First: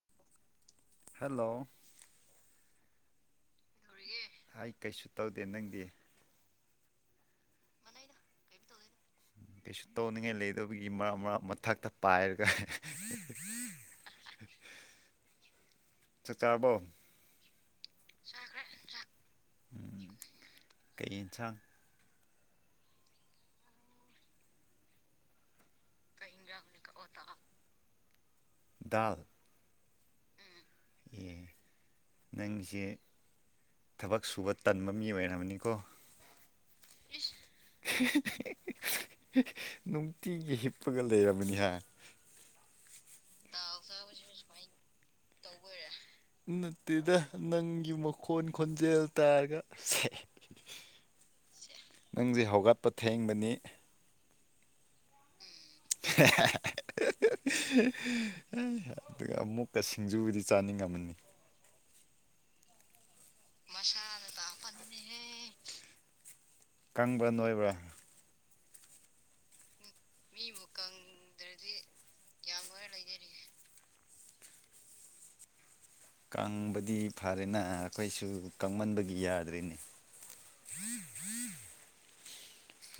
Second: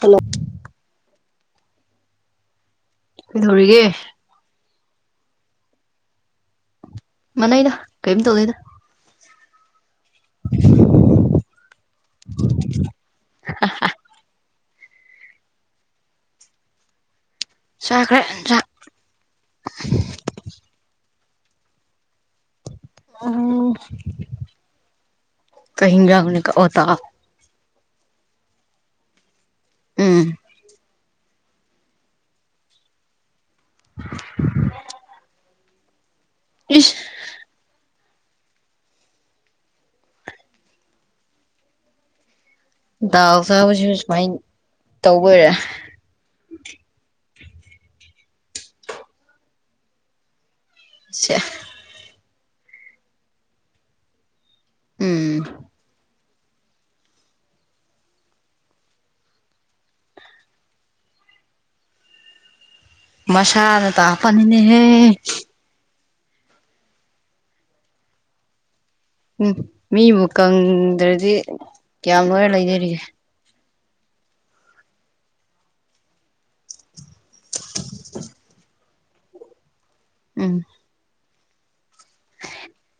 hello hello ꯀꯩꯗꯧꯔꯤꯒꯦ ꯑꯩ ꯀꯩꯁꯨ ꯇꯧꯗꯦ ꯅꯪꯗꯤ ꯃꯅꯩꯗ ꯀꯌꯤꯝ ꯇꯧꯗꯦꯗ ꯀꯩꯁꯨ ꯇꯧꯅꯤꯡꯉꯥꯏ ꯂꯩꯗꯕꯒꯤ ꯃꯔꯥ ꯃꯔꯥꯡ ꯃꯊꯛꯇ ꯄꯥꯏꯔꯒ [unintelligible] ꯆꯥꯛ ꯆꯥꯔꯕꯣ ꯆꯥꯈ꯭ꯔꯦ ꯆꯥꯛ ꯆꯥꯈꯔꯦ ꯆꯥꯈꯔꯦ ꯎꯝ ꯀꯩ ꯌꯦꯟꯁꯥꯡ ꯀꯩꯅ ꯍꯦꯟꯖꯥꯡꯅꯣ ꯀꯥꯎ ꯑꯣ ꯗꯥꯜ ꯗꯥꯜ ꯎꯝ ꯑꯦ ꯅꯪꯁꯦ ꯊꯕꯛ ꯁꯨꯕ ꯇꯟꯕ ꯃꯤ ꯑꯣꯏꯔꯝꯃꯅꯤꯀꯣ ꯏꯁ ꯅꯨꯡꯇꯤꯒꯤ ꯍꯤꯞꯄꯒ ꯂꯩꯔꯕꯅꯤ ꯍꯥ ꯗꯥꯜ ꯆꯥꯕꯁꯤꯁꯨ ꯁꯨꯃꯥꯏ ꯇꯧꯕꯣꯏꯔꯦ ꯅꯠꯇꯦꯗ ꯅꯪꯒꯤ ꯃꯈꯣꯟ ꯈꯣꯟꯖꯦꯜ ꯇꯥꯔꯒ ꯁꯦ ꯁꯦ ꯅꯪꯁꯦ ꯍꯧꯒꯠꯄ ꯊꯦꯡꯕꯅꯤ ꯎꯝ [unintelligible] ꯑꯗꯨꯒ ꯑꯃꯨꯛꯀ ꯁꯤꯡꯖꯨꯕꯨꯗꯤ ꯆꯥꯅꯤꯡꯉꯝꯃꯅꯤ ꯃꯁꯥꯅ ꯇꯥꯄꯅꯤꯅꯦ ꯍꯦ ꯀꯪꯕ꯭ꯔꯥ ꯅꯣꯏꯕ꯭ꯔꯥ ꯎꯝ ꯃꯤꯕꯨ ꯀꯪꯗ꯭ꯔꯗꯤ ꯀꯌꯥꯝ ꯅꯣꯏꯔ ꯂꯩꯗꯣꯔꯤꯒꯦ ꯀꯪꯕꯗꯤ ꯐꯔꯦꯅ ꯑꯩꯈꯣꯏꯁꯨ ꯀꯪꯃꯟꯕꯒꯤ ꯌꯥꯗ꯭ꯔꯦꯅꯦ ꯎꯝ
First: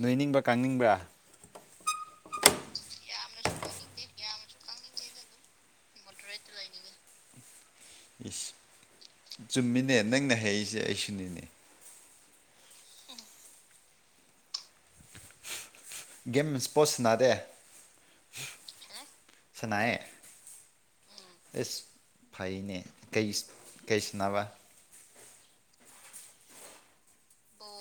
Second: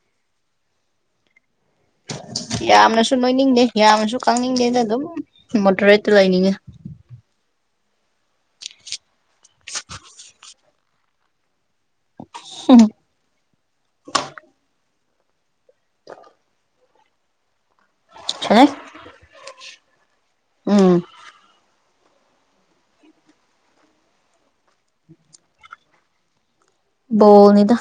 ꯅꯣꯏꯅꯤꯡꯕ꯭ꯔ ꯀꯪꯅꯤꯡꯕ꯭ꯔꯥ ꯌꯥꯝꯅꯁꯨ ꯅꯣꯏꯅꯤꯡꯗꯦ ꯌꯥꯝꯅꯁꯨ ꯀꯪꯅꯤꯡꯗꯦꯗ ꯑꯗꯨꯝ ꯃꯣꯗꯔꯦꯠꯇ ꯂꯩꯅꯤꯡꯉꯦ ꯏꯁ ꯆꯨꯝꯃꯤꯅꯦ ꯅꯪꯅ ꯍꯩꯏꯁꯦ ꯑꯩꯁꯨꯅꯤꯅꯦ [unintelligible] ꯒꯦꯝ ꯏꯁꯄꯣꯔꯠ ꯁꯥꯅꯗꯦ ꯁꯥꯟꯅꯩ ꯁꯥꯅꯥꯏꯑꯦ ꯎꯝ ꯏꯁ ꯐꯩꯅꯦ ꯀꯩ ꯀꯩꯁꯥꯟꯅꯕ ꯕꫭꯜꯅꯤꯗ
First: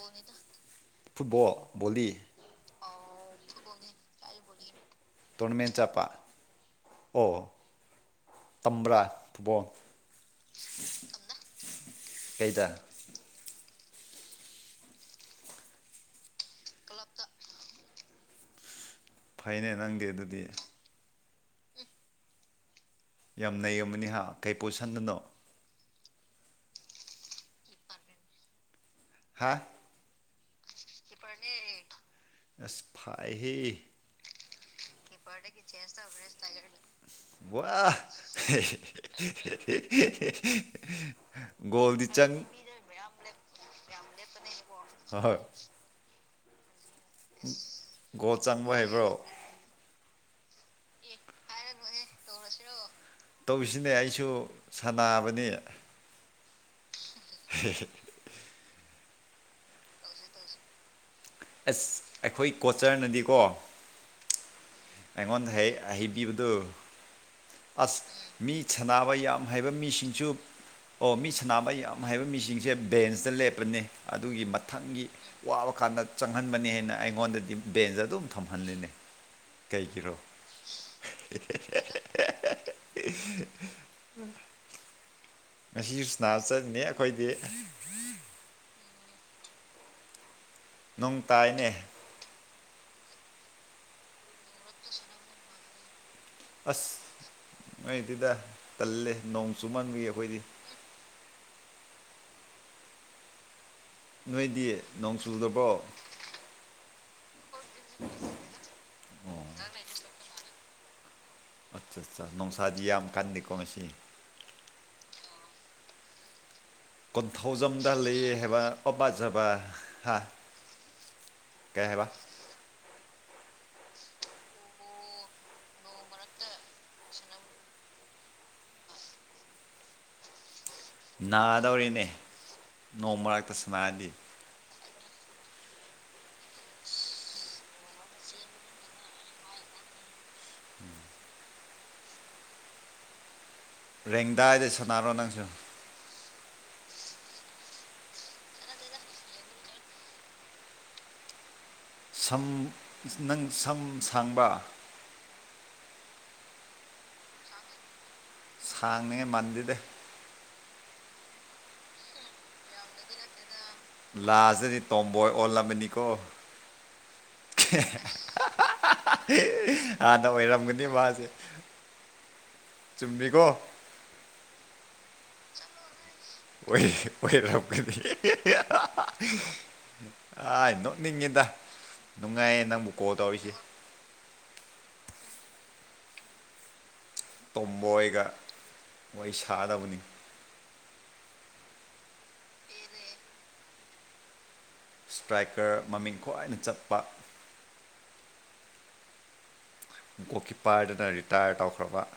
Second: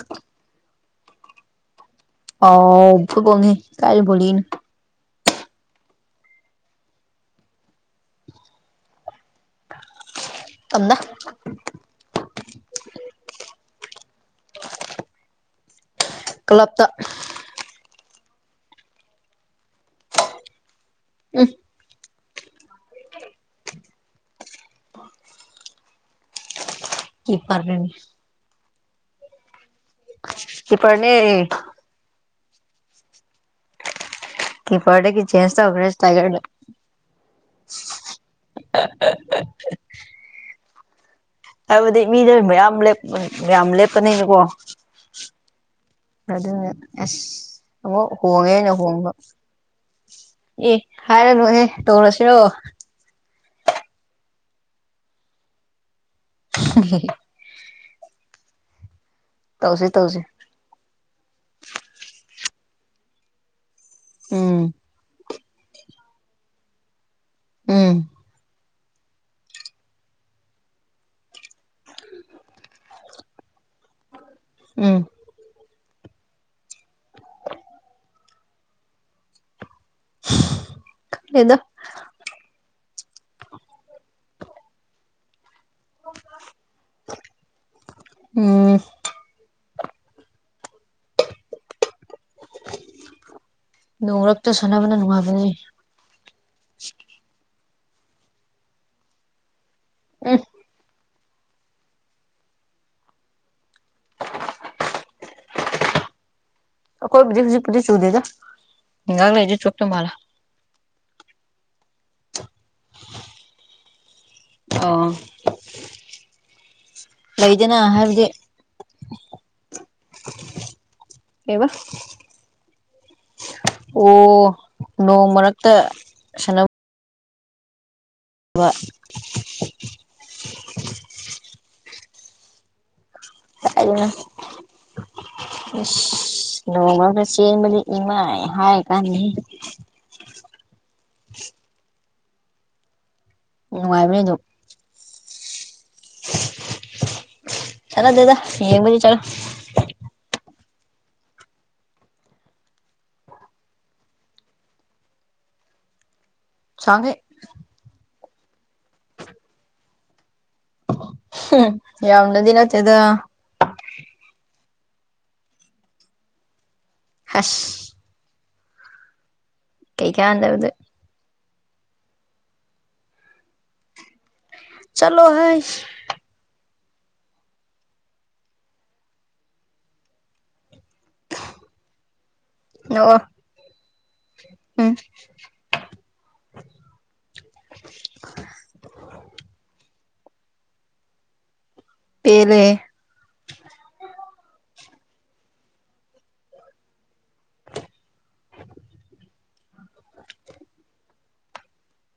ꯐꯨꯠꯕꯣꯜ ꯕꯣꯂꯤ ꯑꯣ ꯐꯨꯠꯕꯣꯜꯅꯤ ꯀꯥꯏ ꯕꯣꯂꯤꯅꯣ ꯇꯣꯔꯅꯥꯃꯦꯟ ꯆꯠꯄꯥ ꯑꯣ ꯇꯝꯕ꯭ꯔꯥ ꯐꯨꯠꯕꯣꯜ ꯇꯝꯗ ꯀꯩꯗ ꯀ꯭ꯂꯞꯇ ꯐꯩꯅꯦ ꯅꯪꯗꯤ ꯑꯗꯨꯗꯤ ꯎꯝ ꯌꯥꯝ ꯅꯩꯕꯅꯤꯍ ꯀꯩ ꯄꯣꯠꯁꯟꯗꯅꯣ ꯏꯄꯥꯔꯅꯤ [unintelligible] ꯍꯥ ꯀꯤꯄꯔꯅꯦ ꯑꯁ ꯐꯥꯏ ꯍꯦ ꯀꯤꯄꯔꯗꯒꯤ ꯆꯦꯟꯁ ꯇꯧꯈ꯭ꯔꯦ ꯏꯁꯇꯥꯔꯀꯔꯗ ꯋꯥ [unintelligible] ꯍꯥꯏꯕꯗꯤ ꯒꯣꯜꯗꯤ ꯃꯤꯗ ꯆꯪ ꯃꯌꯥꯝꯂꯦꯞ ꯌꯥꯝ ꯂꯦꯞꯄꯅꯤꯅꯀꯣ ꯂꯦꯞꯄꯅꯦꯕꯀꯣ ꯍꯣꯏ ꯍꯣꯏ ꯑꯗꯨꯅ ꯑꯁ ꯑꯃꯨꯛ ꯒꯣꯜ ꯍꯣꯡꯉꯦꯅ ꯆꯪꯕ ꯍꯩꯕ꯭ꯔꯣ ꯍꯣꯡꯕ ꯑꯦ ꯍꯥꯏꯔꯅꯨꯍꯦ ꯇꯧꯔꯁꯤꯔꯣ ꯇꯧꯁꯤꯅꯦ ꯑꯩꯁꯨ ꯁꯥꯟꯕꯅꯤ [unintelligible] ꯍꯦ ꯍꯦ ꯇꯧꯁꯤ ꯇꯧꯁꯤ ꯑꯁ ꯑꯈꯣꯏ ꯀꯣꯆꯔꯅꯗꯤꯀꯣ ꯎꯝ ꯑꯩꯉꯣꯟꯗ ꯍꯌꯦ ꯍꯥꯢꯕꯤꯕꯗꯨ ꯎꯝ ꯑꯥꯁ ꯃꯤ ꯁꯥꯟꯅꯕ ꯌꯥꯝ ꯍꯥꯏꯕ ꯃꯤꯁꯤꯡꯁꯨ ꯑꯣ ꯃꯤ ꯁꯥꯟꯅꯕ ꯌꯥꯝ ꯍꯥꯏꯕ ꯃꯤꯁꯤꯡꯁꯦ ꯕꯦꯟꯁꯇ ꯂꯦꯞꯄꯅꯦ ꯑꯗꯨꯒꯤ ꯎꯝ ꯃꯊꯪꯒꯤ ꯋꯥꯕ ꯀꯥꯟꯗ ꯆꯪꯍꯟꯕꯅꯤ ꯍꯥꯏꯅ ꯑꯩꯉꯣꯟꯗꯗꯤ ꯕꯦꯟꯁꯇ ꯑꯗꯨꯝ ꯊꯝꯍꯜꯂꯤꯅꯦ ꯀꯩꯒꯤꯔꯣ ꯈꯪꯗꯦꯗ ꯉꯁꯤꯁꯨ ꯁꯥꯟꯅꯕ ꯆꯠꯅꯤ ꯑꯈꯣꯏꯗꯤ ꯎꯝ ꯅꯣꯡ ꯇꯥꯏꯌ‌ꯦꯅꯦ ꯅꯣꯡꯔꯛꯇ ꯁꯥꯟꯅꯕꯅ ꯅꯨꯡꯉꯥꯢꯕꯅꯦ ꯑꯁ ꯅꯨꯡꯉꯥꯢꯇꯦꯗ ꯇꯜꯂꯦ ꯅꯣꯡ ꯆꯨꯃꯟꯕꯒꯤ ꯑꯈꯣꯏꯗꯤ ꯎꯝ ꯅꯣꯏꯗꯤ ꯅꯣꯡ ꯆꯨꯗꯕꯔꫭ ꯑꯈꯣꯏꯕꯨꯗꯤ ꯍꯧꯖꯤꯛ ꯄꯨꯗꯤ ꯆꯨꯗꯦꯗ ꯉꯍꯥꯛ ꯑꯣ ꯂꯩꯔꯗꯤ ꯆꯨꯔꯛꯇꯧ ꯃꯥꯜꯂꯦ ꯑꯠꯆꯥ ꯑꯠꯆꯥ ꯅꯨꯡꯁꯥꯗꯤ ꯌꯥꯝ ꯀꯟꯗꯦꯀꯣ ꯉꯁꯤ ꯑꯣ ꯂꯩꯗꯅ ꯀꯣꯟꯊꯧꯖꯝꯗ ꯍꯥꯏꯕꯗꯤ ꯂꯩꯌꯦ ꯍꯥꯏꯕ ꯑꯣ ꯄ ꯖꯕ [unintelligible] ꯍꯥ ꯀꯩꯕ ꯀꯩ ꯍꯥꯏꯕ ꯑꯣ ꯅꯣꯡ ꯃꯔꯛꯇ ꯁꯥꯟꯅ ꯕ ꯅꯥꯗꯧꯔꯦꯅꯦ ꯅꯣꯡ ꯃꯔꯛ ꯑꯗꯨ [unintelligible] ꯑꯁ ꯅꯣꯡ ꯃꯔꯛꯇ ꯆꯦꯟꯕꯗꯤ ꯏꯃꯥꯏ ꯍꯥꯏ ꯀꯥꯟꯗꯦꯍꯦ [unintelligible] ꯅꯨꯡꯉꯥꯏꯕꯅꯤ ꯔꯦꯡꯗꯥꯏꯗ ꯁꯥꯟꯅꯔꯣ ꯅꯪꯁꯨ ꯁꯥꯟꯅꯗꯦꯗ ꯌꯦꯡꯕꯗꯤ ꯆꯠꯂꯤ ꯁꯝ ꯅꯪ ꯁꯝ ꯁꯥꯡꯕ꯭ꯔꯥ ꯁꯥꯡꯉꯤ ꯁꯥꯡꯅꯤꯉꯥꯢ ꯃꯥꯟꯗꯦꯗ ꯎꯝ‌ ꯌꯥꯝꯅꯗꯤ ꯅꯠꯇꯦꯗ ꯂꯥꯁ ꯇꯗꯤ ꯇꯣꯝꯕꯣꯏ ꯑꯣꯜꯂꯝꯃꯅꯤꯀꯣ ꯍꯁ ꯍꯥꯟꯅ ꯀꯩꯀꯥꯟꯗꯕꯗ ꯑꯣꯏꯔꯝꯒꯅꯤ ꯃꯥꯁꯦ ꯆꯨꯝꯃꯤꯀꯣ ꯆꯠꯂꯣ ꯍꯦ ꯑꯣꯏ ꯑꯣꯏꯔꯝꯒꯅꯤ ꯑꯥꯏ ꯅꯣꯛꯅꯤꯡꯉꯦꯗ ꯅꯨꯡꯉꯥꯏꯌꯦ ꯅꯪꯕꯨ ꯀꯣꯜ ꯅꯣꯛꯑꯣ ꯇꯧꯔꯤꯁꯦ ꯎꯝ ꯇꯣꯝꯕꯣꯏꯒ ꯋꯥꯔꯤ ꯁꯒꯗꯕꯅꯤ ꯄꯦꯜꯂꯦ ꯏꯁ꯭ꯇ꯭ꯔꯥꯏꯀꯔ ꯃꯃꯤꯡ ꯈ꯭ꯋꯥꯏꯅ ꯆꯠꯄ ꯒꯣꯜꯀꯤꯞꯄꯔꯗꯨꯅ ꯔꯤꯇꯥꯌꯔ ꯇꯧꯈ꯭ꯔꯕ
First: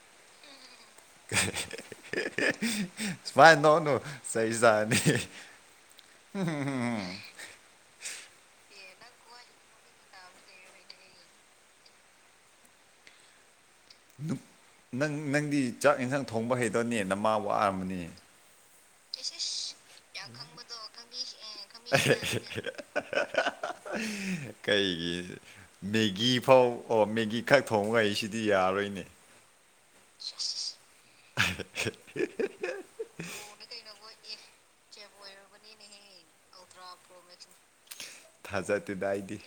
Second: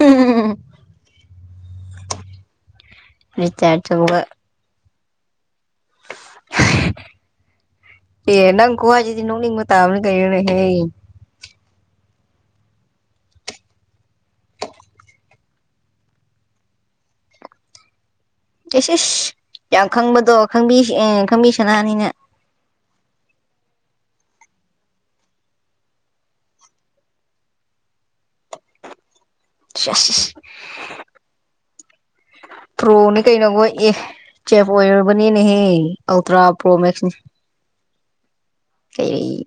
ꯎꯝ ꯁꯨꯃꯥꯏ ꯔꯤꯆꯥꯔꯖ ꯅꯣꯅꯣ ꯇꯧꯕ ꯅꯩꯖꯥꯅꯤ ꯑꯦ ꯅꯪ ꯈꯨꯍꯥꯏꯁꯤꯗꯤ ꯅꯣꯛꯅꯤꯡꯕ ꯇꯥꯕꯅꯦ ꯀꯩꯅꯣ ꯅꯦ ꯍꯦ ꯅꯪ ꯅꯪꯗꯤ ꯆꯥꯛ ꯏꯟꯁꯥꯡ ꯊꯣꯡꯕ ꯍꯩꯇꯕꯅꯤ ꯅꯃꯥꯥ ꯋꯥꯔꯝꯃꯅꯤ ꯏꯁ ꯑꯦꯁ ꯏꯁ ꯑꯦꯁ ꯌꯥꯝ ꯈꯪꯕꯗꯣ ꯈꯪꯕꯤ ꯑꯦ ꯈꯪꯕꯤꯈ꯭ꯔꯦ ꯈꯪꯕꯤ ꯁꯅꯥꯅꯤꯅ ꯈꯪꯕꯤꯈ꯭ꯔꯦ ꯀꯩꯒꯤ ꯃꯦꯒꯤ ꯐꯥꯎ ꯑꯣ ꯃꯦꯒꯤ ꯈꯛ ꯊꯣꯡꯕ ꯍꯩꯁꯤꯗꯤ ꯌꯥꯔꯣꯏꯅꯦ [unintelligible] [unintelligible] ꯄ꯭ꯔꯣꯅꯤ ꯀꯩꯅꯣ ꯈꯣꯏ ꯑꯦ ꯆꯦꯐ ꯑꯣꯏꯔꯕꯅꯤꯅꯦ ꯍꯦ ꯑꯥꯜꯇ꯭ꯔꯥ [unintelligible] ꯊꯖꯥꯗꯦꯗ ꯑꯩꯗꯤ ꯀꯩ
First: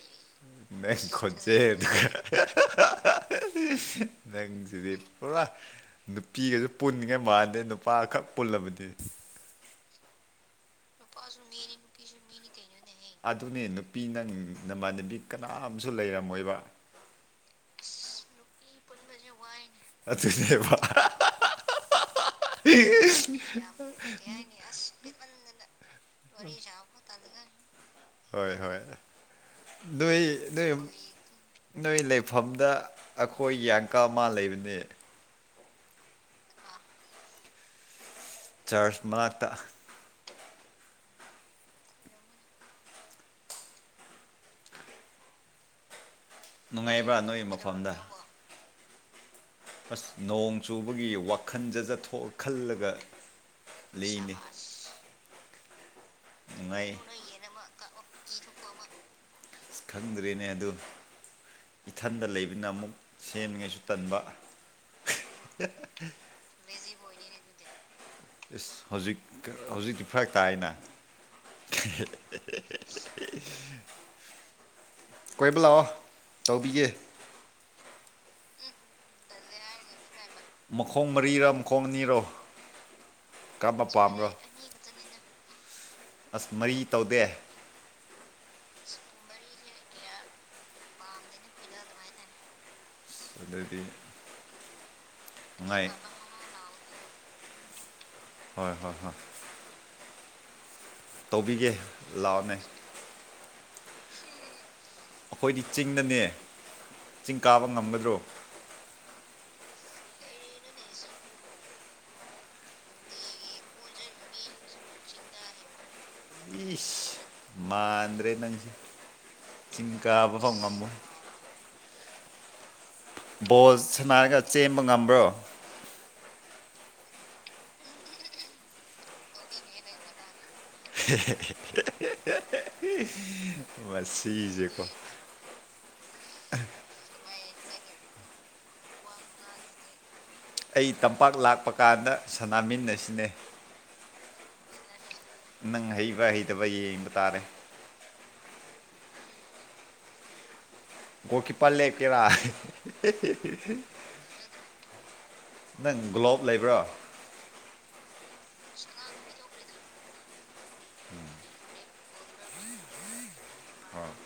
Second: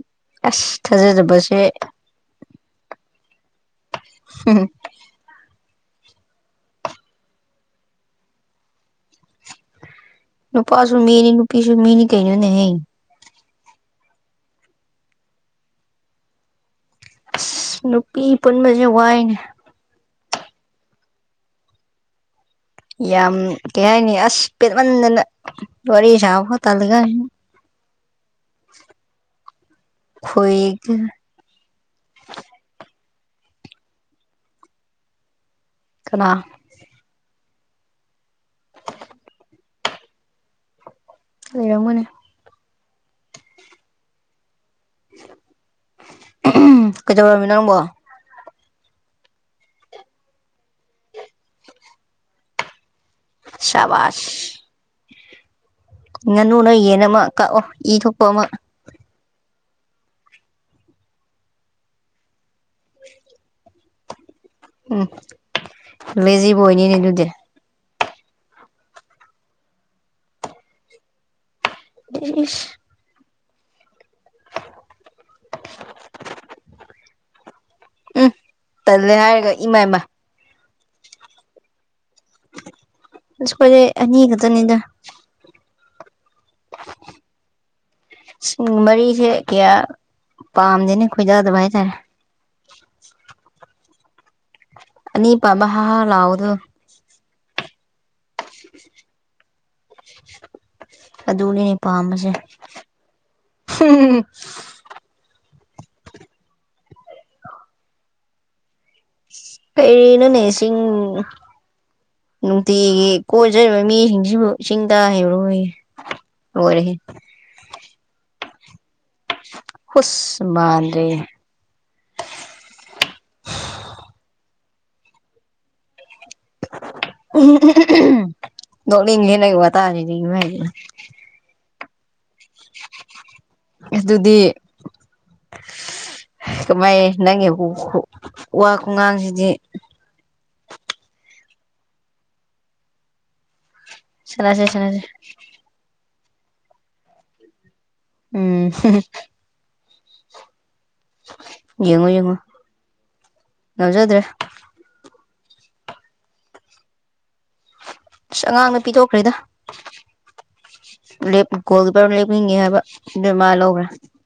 ꯑꯁ ꯅꯪꯒꯤ ꯊꯥꯖꯗꯕꯁꯦ ꯈꯣꯟꯖꯦꯜꯗꯨꯒ [unintelligible] ꯎꯝ ꯅꯪꯁꯤꯗꯤ ꯄꯨꯔꯥ ꯅꯨꯄꯤꯒ ꯄꯨꯟꯉꯩ ꯃꯥꯟꯗꯦ ꯅꯨꯄꯥꯈꯛ ꯄꯨꯜꯂꯕꯗꯤ ꯅꯨꯄꯥꯁꯨ ꯃꯤꯅꯤ ꯅꯨꯄꯤꯁꯨ ꯃꯤꯅꯤ ꯀꯩꯩꯅꯣꯅꯦ ꯍꯦ ꯑꯗꯨꯅꯦ ꯅꯨꯄꯤ ꯅꯪ ꯅꯃꯥꯟꯅꯕꯤ ꯀꯅꯥꯝꯁꯨ ꯂꯩꯔꯝꯃꯣꯏꯕ ꯑꯁ ꯅꯨꯄꯤ ꯄꯨꯟꯕꯖꯦ ꯋꯥꯏꯅꯦ ꯑꯗꯨꯅꯦꯕ [unintelligible] [inaudible] ꯌꯥꯝ ꯀꯩ ꯍꯥꯏꯅꯤ ꯑꯁ ꯄꯦꯠꯃꯟꯗꯅ ꯋꯥꯔꯤ ꯁꯥꯕꯐꯧ ꯇꯟꯂꯥꯀꯟꯁꯤꯗ [inaudible] ꯍꯣꯏ ꯍꯣꯏ ꯅꯣꯏ ꯈꯣꯏ ꯅꯣꯏ ꯅꯣꯏ ꯂꯩꯐꯝꯗ ꯑꯩꯈꯣꯏꯒꯤ ꯑꯟꯀꯜ ꯑꯃ ꯂꯩꯕꯅꯦ ꯀꯅꯥ ꯆꯔ꯭ꯆ ꯃꯅꯥꯛꯇ ꯂꯩꯔꯝꯒꯅꯤ ꯅꯨꯡꯉꯥꯏꯕ꯭ꯔꯥ ꯅꯣꯏ ꯀꯩꯗꯧꯔꯝꯃꯤꯅꯣ ꯅꯪꯕꯣ ꯃꯐꯝꯗ ꯑꯁ ꯅꯣꯡ ꯆꯨꯕꯒꯤ ꯋꯥꯈꯟ ꯖꯥꯖꯠ ꯊꯣꯛ ꯈꯟꯂꯥꯒ ꯁꯕꯥꯁ ꯉꯥꯅꯨ ꯔꯥ ꯅꯨꯡꯉꯥꯏ ꯌꯦꯟ ꯂꯥ ꯑꯃ ꯀꯛꯑꯣ ꯏ ꯊꯣꯛꯄ ꯑꯃ ꯑꯁ ꯈꯪꯗ꯭ꯔꯅꯦ ꯑꯗꯨ ꯏꯊꯟꯗ ꯂꯩꯕꯅꯤꯅ ꯑꯃꯨꯛ ꯁꯦꯝꯅꯤꯉꯥꯏꯁꯨ ꯇꯟꯕ ꯎꯝ ꯂꯦꯖꯤꯕꯣꯏꯅꯤꯅꯦ ꯑꯗꯨꯗꯤ ꯏꯁ ꯍꯧꯖꯤꯛ ꯍꯧꯖꯤꯛꯇꯤ ꯐ꯭ꯔꯥꯛ ꯇꯥꯏꯌꯦꯅ ꯏꯁ ꯀꯣꯏꯕ ꯂꯥꯛꯑꯣ ꯇꯧꯕꯤꯒꯦ ꯎꯝ ꯇꯜꯂꯦ ꯍꯥꯏꯔꯒ ꯏꯃꯥ ꯏꯃꯥ ꯃꯈꯣꯡ ꯃꯔꯤꯔꯥ ꯃꯈꯣꯡ ꯑꯅꯤꯔꯣ ꯑꯁ ꯑꯩꯈꯣꯏꯗꯤ ꯀꯔꯝꯕ ꯑꯅꯤ ꯄꯥꯝꯕ꯭ꯔꯣ ꯈꯥꯇꯅꯤꯗ ꯑꯁ ꯃꯔꯤ ꯇꯧꯗꯦ ꯁꯨꯝ ꯃꯔꯤꯁꯦ ꯀꯌꯥ ꯄꯥꯝꯗꯦꯅ ꯈꯣꯏꯗꯥꯗꯕ ꯍꯥꯏꯇꯥꯔꯦ ꯑꯗꯨꯗꯤ ꯑꯥꯅꯤ ꯄꯥꯟꯕ ꯍꯥ ꯅꯨꯡꯉꯥꯏ ꯍꯥ ꯂꯥꯎꯕꯗꯨ ꯍꯣꯏ ꯍꯣꯏ ꯍꯣꯏ ꯑꯗꯨꯅꯤꯅꯦ ꯇꯧꯕꯤꯒꯦ ꯄꯥꯝꯕꯁꯦ ꯂꯥꯛꯑꯣꯅꯦ ꯑꯩꯈꯣꯏꯗꯤ ꯆꯤꯡꯗꯅꯦ ꯆꯤꯡ ꯀꯥꯕ ꯉꯝꯒꯗ꯭ꯔꯣ ꯀꯩꯔꯤ ꯅꯣꯅꯦ ꯆꯤꯡ ꯅꯨꯡꯇꯤꯒꯤ ꯀꯣꯏꯖꯔꯤꯕ ꯃꯤꯁꯤꯡꯁꯤꯕꯨ ꯆꯤꯡ ꯀꯥ ꯍꯩꯔꯣꯏꯌꯦ ꯏꯁ ꯃꯥꯟꯗ꯭ꯔꯦ ꯅꯪꯁꯦ ꯆꯤꯡꯀꯥꯕ ꯍꯨꯁ ꯐꯥꯎ ꯉꯝꯃꯣꯏ ꯃꯥꯟꯗ꯭ꯔꯦ ꯕꯣꯜ ꯁꯥꯟꯅꯔꯒ ꯆꯦꯟꯕ ꯉꯝꯕ꯭ꯔꯣ ꯅꯣꯛꯅꯤꯡꯉꯦ ꯅꯪ ꯋꯥꯇꯥꯁꯤꯗꯤ ꯏꯃꯩ ꯍꯦ ꯍꯦ ꯍꯦ ꯍꯦ ꯍꯦ ꯑꯗꯨꯗꯤ ꯀꯃꯥꯏ ꯅꯪꯒꯤ ꯎꯝ ꯋꯥ ꯈꯨꯉꯥꯡꯁꯤꯗꯤ ꯑꯩ ꯇꯝꯄꯥꯛ ꯂꯥꯛꯄ ꯀꯥꯟꯗ ꯁꯥꯅꯃꯤꯟꯅꯁꯤꯅꯦ ꯁꯥꯟꯅꯁꯤ ꯁꯥꯟꯅꯁꯤ ꯅꯪ ꯍꯩꯕ ꯍꯩꯇꯕ ꯌꯦꯡꯕ ꯇꯥꯔꯦ ꯎꯝ ꯒꯣꯜ ꯀꯤꯄꯥꯔ ꯌꯦꯡꯉꯣ ꯂꯦꯞꯀꯦꯔꯥ ꯌꯦꯡꯉꯣ ꯉꯝꯖꯗ꯭ꯔꯦ ꯅꯪ ꯒꯂꯣꯞ ꯂꯩꯕ꯭ꯔꯥ ꯑꯁ ꯑꯉꯥꯡꯗ ꯄꯤꯊꯣꯛꯈ꯭ꯔꯦꯗ ꯂꯦꯞ ꯒꯣꯜ ꯀꯤꯄꯔ ꯂꯦꯞꯅꯤꯡ ꯉꯦ ꯍꯥꯏꯕ ꯑꯗꯨꯏ ꯃꯥꯅ ꯂꯧꯒ꯭ꯔꯦ ꯋꯥꯔꯜ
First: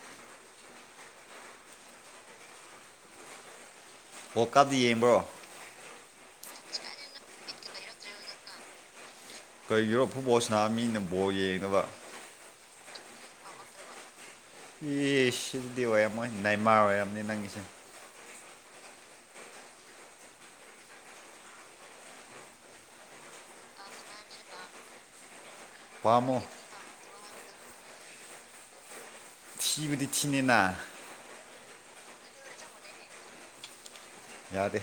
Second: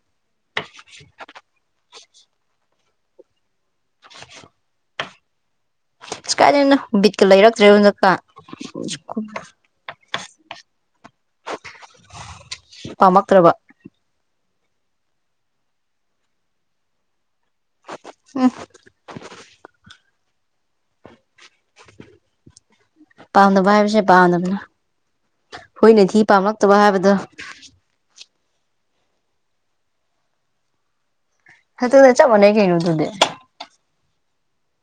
ꯋꯥꯔꯜ ꯀꯞꯇꯤ ꯌꯦꯡꯕ꯭ꯔꯣ ꯀꯥꯏꯗꯩ ꯅꯣ ꯕꯤꯠꯀ ꯂꯩꯔꯛꯇ꯭ꯔꯦ ꯍꯟꯗꯛꯀ ꯀꯔꯤꯒꯤꯔꯣ ꯐꯨꯠꯕꯣꯜ ꯁꯥꯅꯕ ꯃꯤꯅ ꯕꯣꯜ ꯌꯦꯡꯗꯕ ꯄꯥꯝꯃꯛꯇ꯭ꯔꯕ ꯑꯦ ꯁꯤꯗꯤ ꯑꯣꯏꯔꯝꯃꯣꯏ ꯅꯦꯃꯥꯔ ꯑꯣꯏꯔꯝꯅꯤ ꯅꯪꯒꯤꯁꯦ ꯎꯝ ꯄꯥꯝꯗꯕ ꯍꯥꯏꯕꯁꯦ ꯄꯥꯝꯗꯕ ꯍꯨꯏꯅ ꯊꯤ ꯄꯥꯝꯃꯣ ꯄꯥꯝꯂꯛꯇꯕ ꯍꯥꯏꯕꯗꯣ ꯊꯤꯕꯗꯤ ꯊꯤꯅꯤꯅ ꯑꯗꯨꯒ ꯆꯞ ꯃꯥꯟꯅꯩ ꯀꯩꯅꯣ ꯑꯗꯨꯗꯤ ꯌꯥꯗꯦ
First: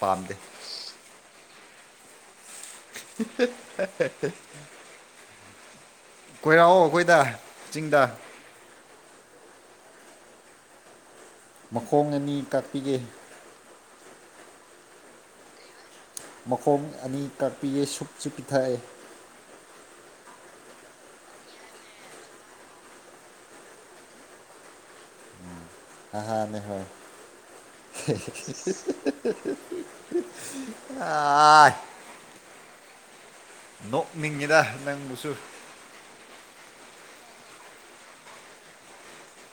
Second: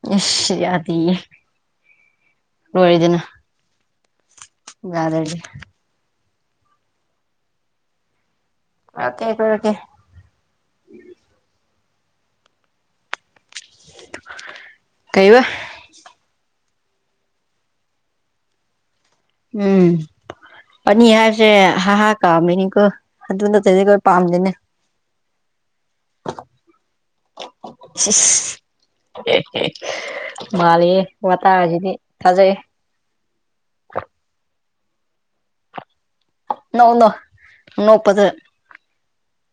ꯄꯥꯝꯗꯦ ꯏꯁ ꯌꯥꯗꯦꯌꯦ ꯍꯦ ꯍꯦ ꯍꯦ ꯌꯥꯗꯔꯗꯤ ꯀꯣꯏꯔꯛꯑꯣ ꯑꯩꯈꯣꯏꯗ ꯆꯤꯡꯗ ꯀꯣꯏꯔꯛꯀꯦ ꯀꯣꯏꯔꯛꯀꯦ ꯃꯈꯣꯡ ꯑꯅꯤ ꯀꯥꯛꯄꯤꯒꯦ ꯀꯩꯕ ꯃꯈꯣꯡ ꯑꯅꯤ ꯀꯥꯛꯄꯤꯌꯦ ꯁꯨꯞꯁꯤ ꯄꯤꯊꯛꯑꯦ ꯎꯝ ꯑꯅꯤ ꯍꯥꯏꯕꯁꯦ ꯍꯥꯍ ꯀꯥꯝꯃꯤꯅꯤꯀꯣ ꯑꯗꯨ ꯅꯠꯇꯗꯤ ꯑꯩꯈꯣꯏ ꯄꯥꯝꯗꯦꯅꯦ ꯍꯍꯥꯅꯦ ꯍꯣꯏ ꯎꯝ ꯏꯁ ꯃꯥꯜꯂꯤꯍꯦ ꯑꯥꯏ ꯋꯥꯇꯥꯁꯤꯗꯤ ꯊꯥꯖꯩ ꯅꯣꯛꯅꯤꯡꯉꯤꯗ ꯅꯪꯕꯨꯁꯨ ꯅꯣꯛ ꯅꯣꯛꯑꯣ ꯅꯣꯛꯄꯗꯣ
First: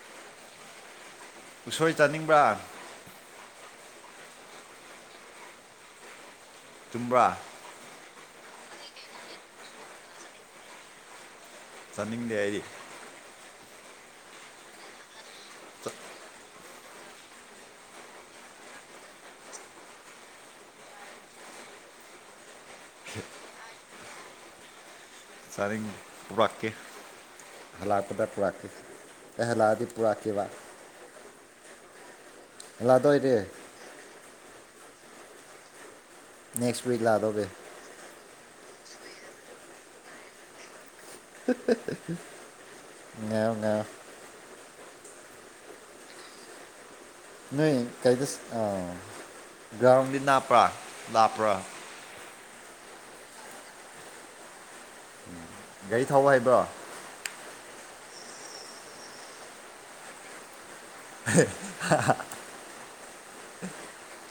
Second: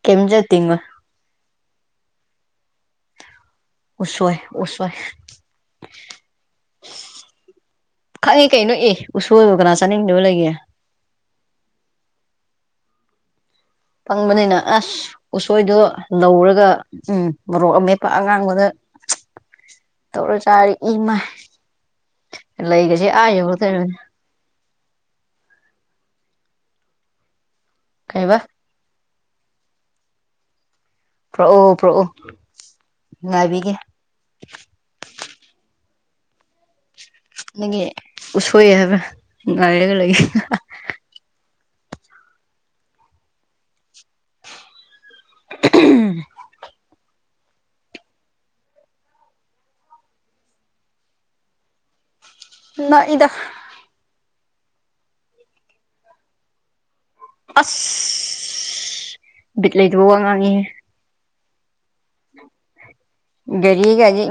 ꯀꯩꯝꯇꯁꯨ ꯇꯤꯡ ꯉꯣꯏ ꯎꯁꯣꯏ ꯆꯥꯅꯤꯡꯕ꯭ꯔꯥ ꯎꯁꯣꯏ ꯎꯁꯣꯏ ꯆꯨꯝꯕ꯭ꯔꯥ ꯈꯪꯉꯤ ꯀꯩꯅꯣ ꯏ ꯎꯁꯣꯔꯗꯨ ꯀꯅꯥ ꯆꯥꯅꯤꯡꯗꯕ ꯂꯩꯒꯦ ꯆꯥꯅꯤꯡꯗꯦ ꯍꯥꯏꯗꯤ ꯐꯪꯕꯅꯤꯅ ꯑꯁ ꯎꯁꯣꯏꯗꯣ ꯂꯧꯔꯒ ꯎꯝ ꯃꯣꯔꯣꯛ ꯑꯃꯦꯠꯄ ꯑꯉꯥꯡꯕꯗ ꯇꯧꯔ ꯆꯔ ꯏꯃ ꯂꯥꯏꯒꯁꯤ ꯑ ꯌꯕ ꯊ ꯁꯔꯦꯡ ꯄꯕꯥꯥꯀꯦ ꯍꯥꯂꯠꯗ ꯀꯩꯕ ꯐꯕꯥꯀꯦ ꯑꯦꯍꯂꯥꯗꯤꯄꯨꯔꯥꯀꯤꯕꯥ ꯄ꯭ꯔꯣꯑꯣ ꯄ꯭ꯔꯣꯑꯣ ꯂꯥꯗꯣꯏꯔꯦ ꯅꯦꯛꯁ ꯋꯤꯛ ꯂꯥꯗꯧꯒꯦ ꯅꯪꯒꯤ ꯎꯁꯣꯏ ꯍꯥꯏꯕ ꯉꯥꯏꯔꯒ ꯂꯩꯒ ꯉ ꯉ ꯎ ꯅꯣꯏ ꯀꯩꯗ ꯒ꯭ꯔꯥꯎꯟꯗꯤ ꯅꯥꯞꯄ꯭ꯔꯥ ꯂꯥꯞꯄ꯭ꯔꯥ ꯅ ꯏꯗ ꯎꯝ ꯒꯥꯔꯤ ꯊꯥꯎꯧꯕ ꯍꯥꯏꯕ꯭ꯔꯣ ꯑꯁ ꯕꯤꯠꯂꯗꯨ ꯋꯥ ꯉꯥꯡꯉꯤꯦ ꯍ ꯍ ꯍ ꯒꯥꯔꯤꯒꯒꯥꯒꯤ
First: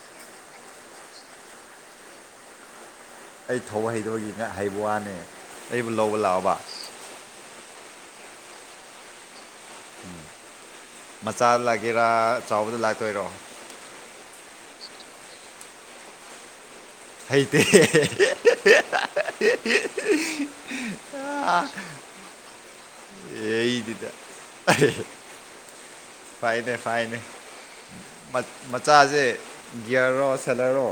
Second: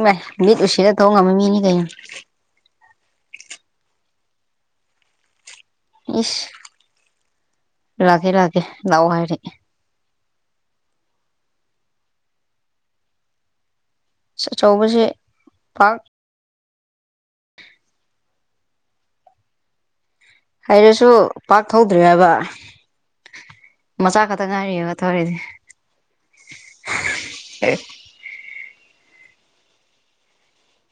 ꯃꯤꯠ ꯎꯁꯤꯗ ꯊꯧꯕ ꯉꯝꯕ ꯃꯤꯅꯤ ꯀꯩꯅꯣ ꯑꯩ ꯊꯧꯕ ꯍꯩꯗꯕꯒꯤ ꯉ ꯍꯩꯕ ꯋꯥꯅꯦ ꯑꯩꯕꯨ ꯂꯧꯕ ꯂꯥꯛꯑꯕ ꯂꯥꯛꯒꯦ ꯂꯥꯛꯀꯦ ꯂꯑꯣ ꯍꯥꯏꯔꯛ ꯃꯆꯥ ꯂꯥꯛꯒꯦꯔꯥ ꯆꯥꯎꯕꯗ ꯂꯥꯛꯇꯣꯏꯔꯣ ꯑꯆꯧꯕꯁ ꯄꯥꯛ ꯑꯥꯏꯇ ꯍꯥꯏꯔꯁꯨ ꯄꯥꯛ ꯊꯧꯗ꯭ꯔꯦ ꯍꯥꯏꯕ ꯑꯦꯗꯤꯗ ꯃꯆꯥ ꯈꯛꯇ ꯉꯥꯏꯔꯤꯑꯕ ꯊꯧꯔꯤꯁꯦ ꯐꯥꯏꯗꯦ ꯐꯥꯏꯗꯦ ꯃꯆꯥꯁꯦ ꯒꯤꯒꯌꯔꯔꯣ ꯁꯦꯂꯔꯣ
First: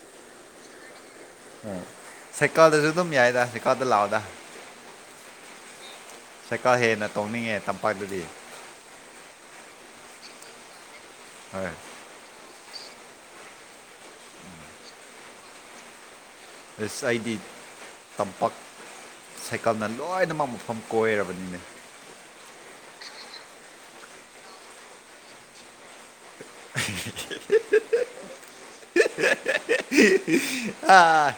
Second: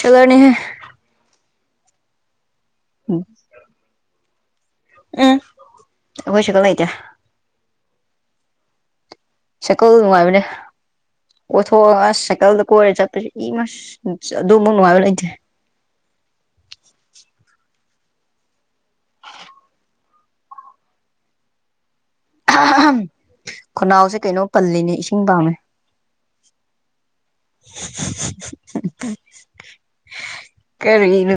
ꯁꯂꯅꯤ ꯎꯝ ꯁꯥꯏꯀꯥꯜꯗꯁꯨ ꯑꯗꯨꯝ ꯌꯥꯏꯗ ꯁꯩꯀꯥꯜꯗ ꯂꯥꯛꯑꯣꯗ ꯎꯝ ꯑꯩꯈꯣꯏ ꯁꯥꯏꯀꯜ ꯁꯩꯀꯥ ꯂꯩꯇꯦ ꯍꯦꯟꯅ ꯇꯧꯅꯤꯡꯉꯦ ꯇꯝꯄꯥꯛꯇꯗꯤ ꯁꯥꯏꯀꯜ ꯅꯨꯡꯉꯥꯏꯕꯅꯦ ꯍꯣꯏ ꯑꯣꯊꯣꯛꯑꯒ ꯑꯁ ꯁꯥꯏꯀꯜꯗ ꯀꯣꯏꯔꯦ ꯆ ꯏꯃ ꯑꯗꯨꯃ ꯅꯨꯡꯉꯥꯏꯕ ꯂꯩꯇꯦ ꯑꯦꯁ ꯑꯥꯏ ꯗꯤ ꯇꯝꯄꯥꯛꯛ ꯁꯥꯏꯀꯜꯅ ꯂꯣꯏꯅꯃꯛ ꯃꯐꯝ ꯀꯣꯏꯔꯕꯅꯤꯅꯦ ꯈꯅꯥꯎꯁꯦ ꯀꯩꯅꯣ ꯄꯜꯂꯤꯅꯦ ꯏꯁꯤꯡ ꯄꯥꯃꯦ ꯀꯔꯤꯅ ꯑꯥ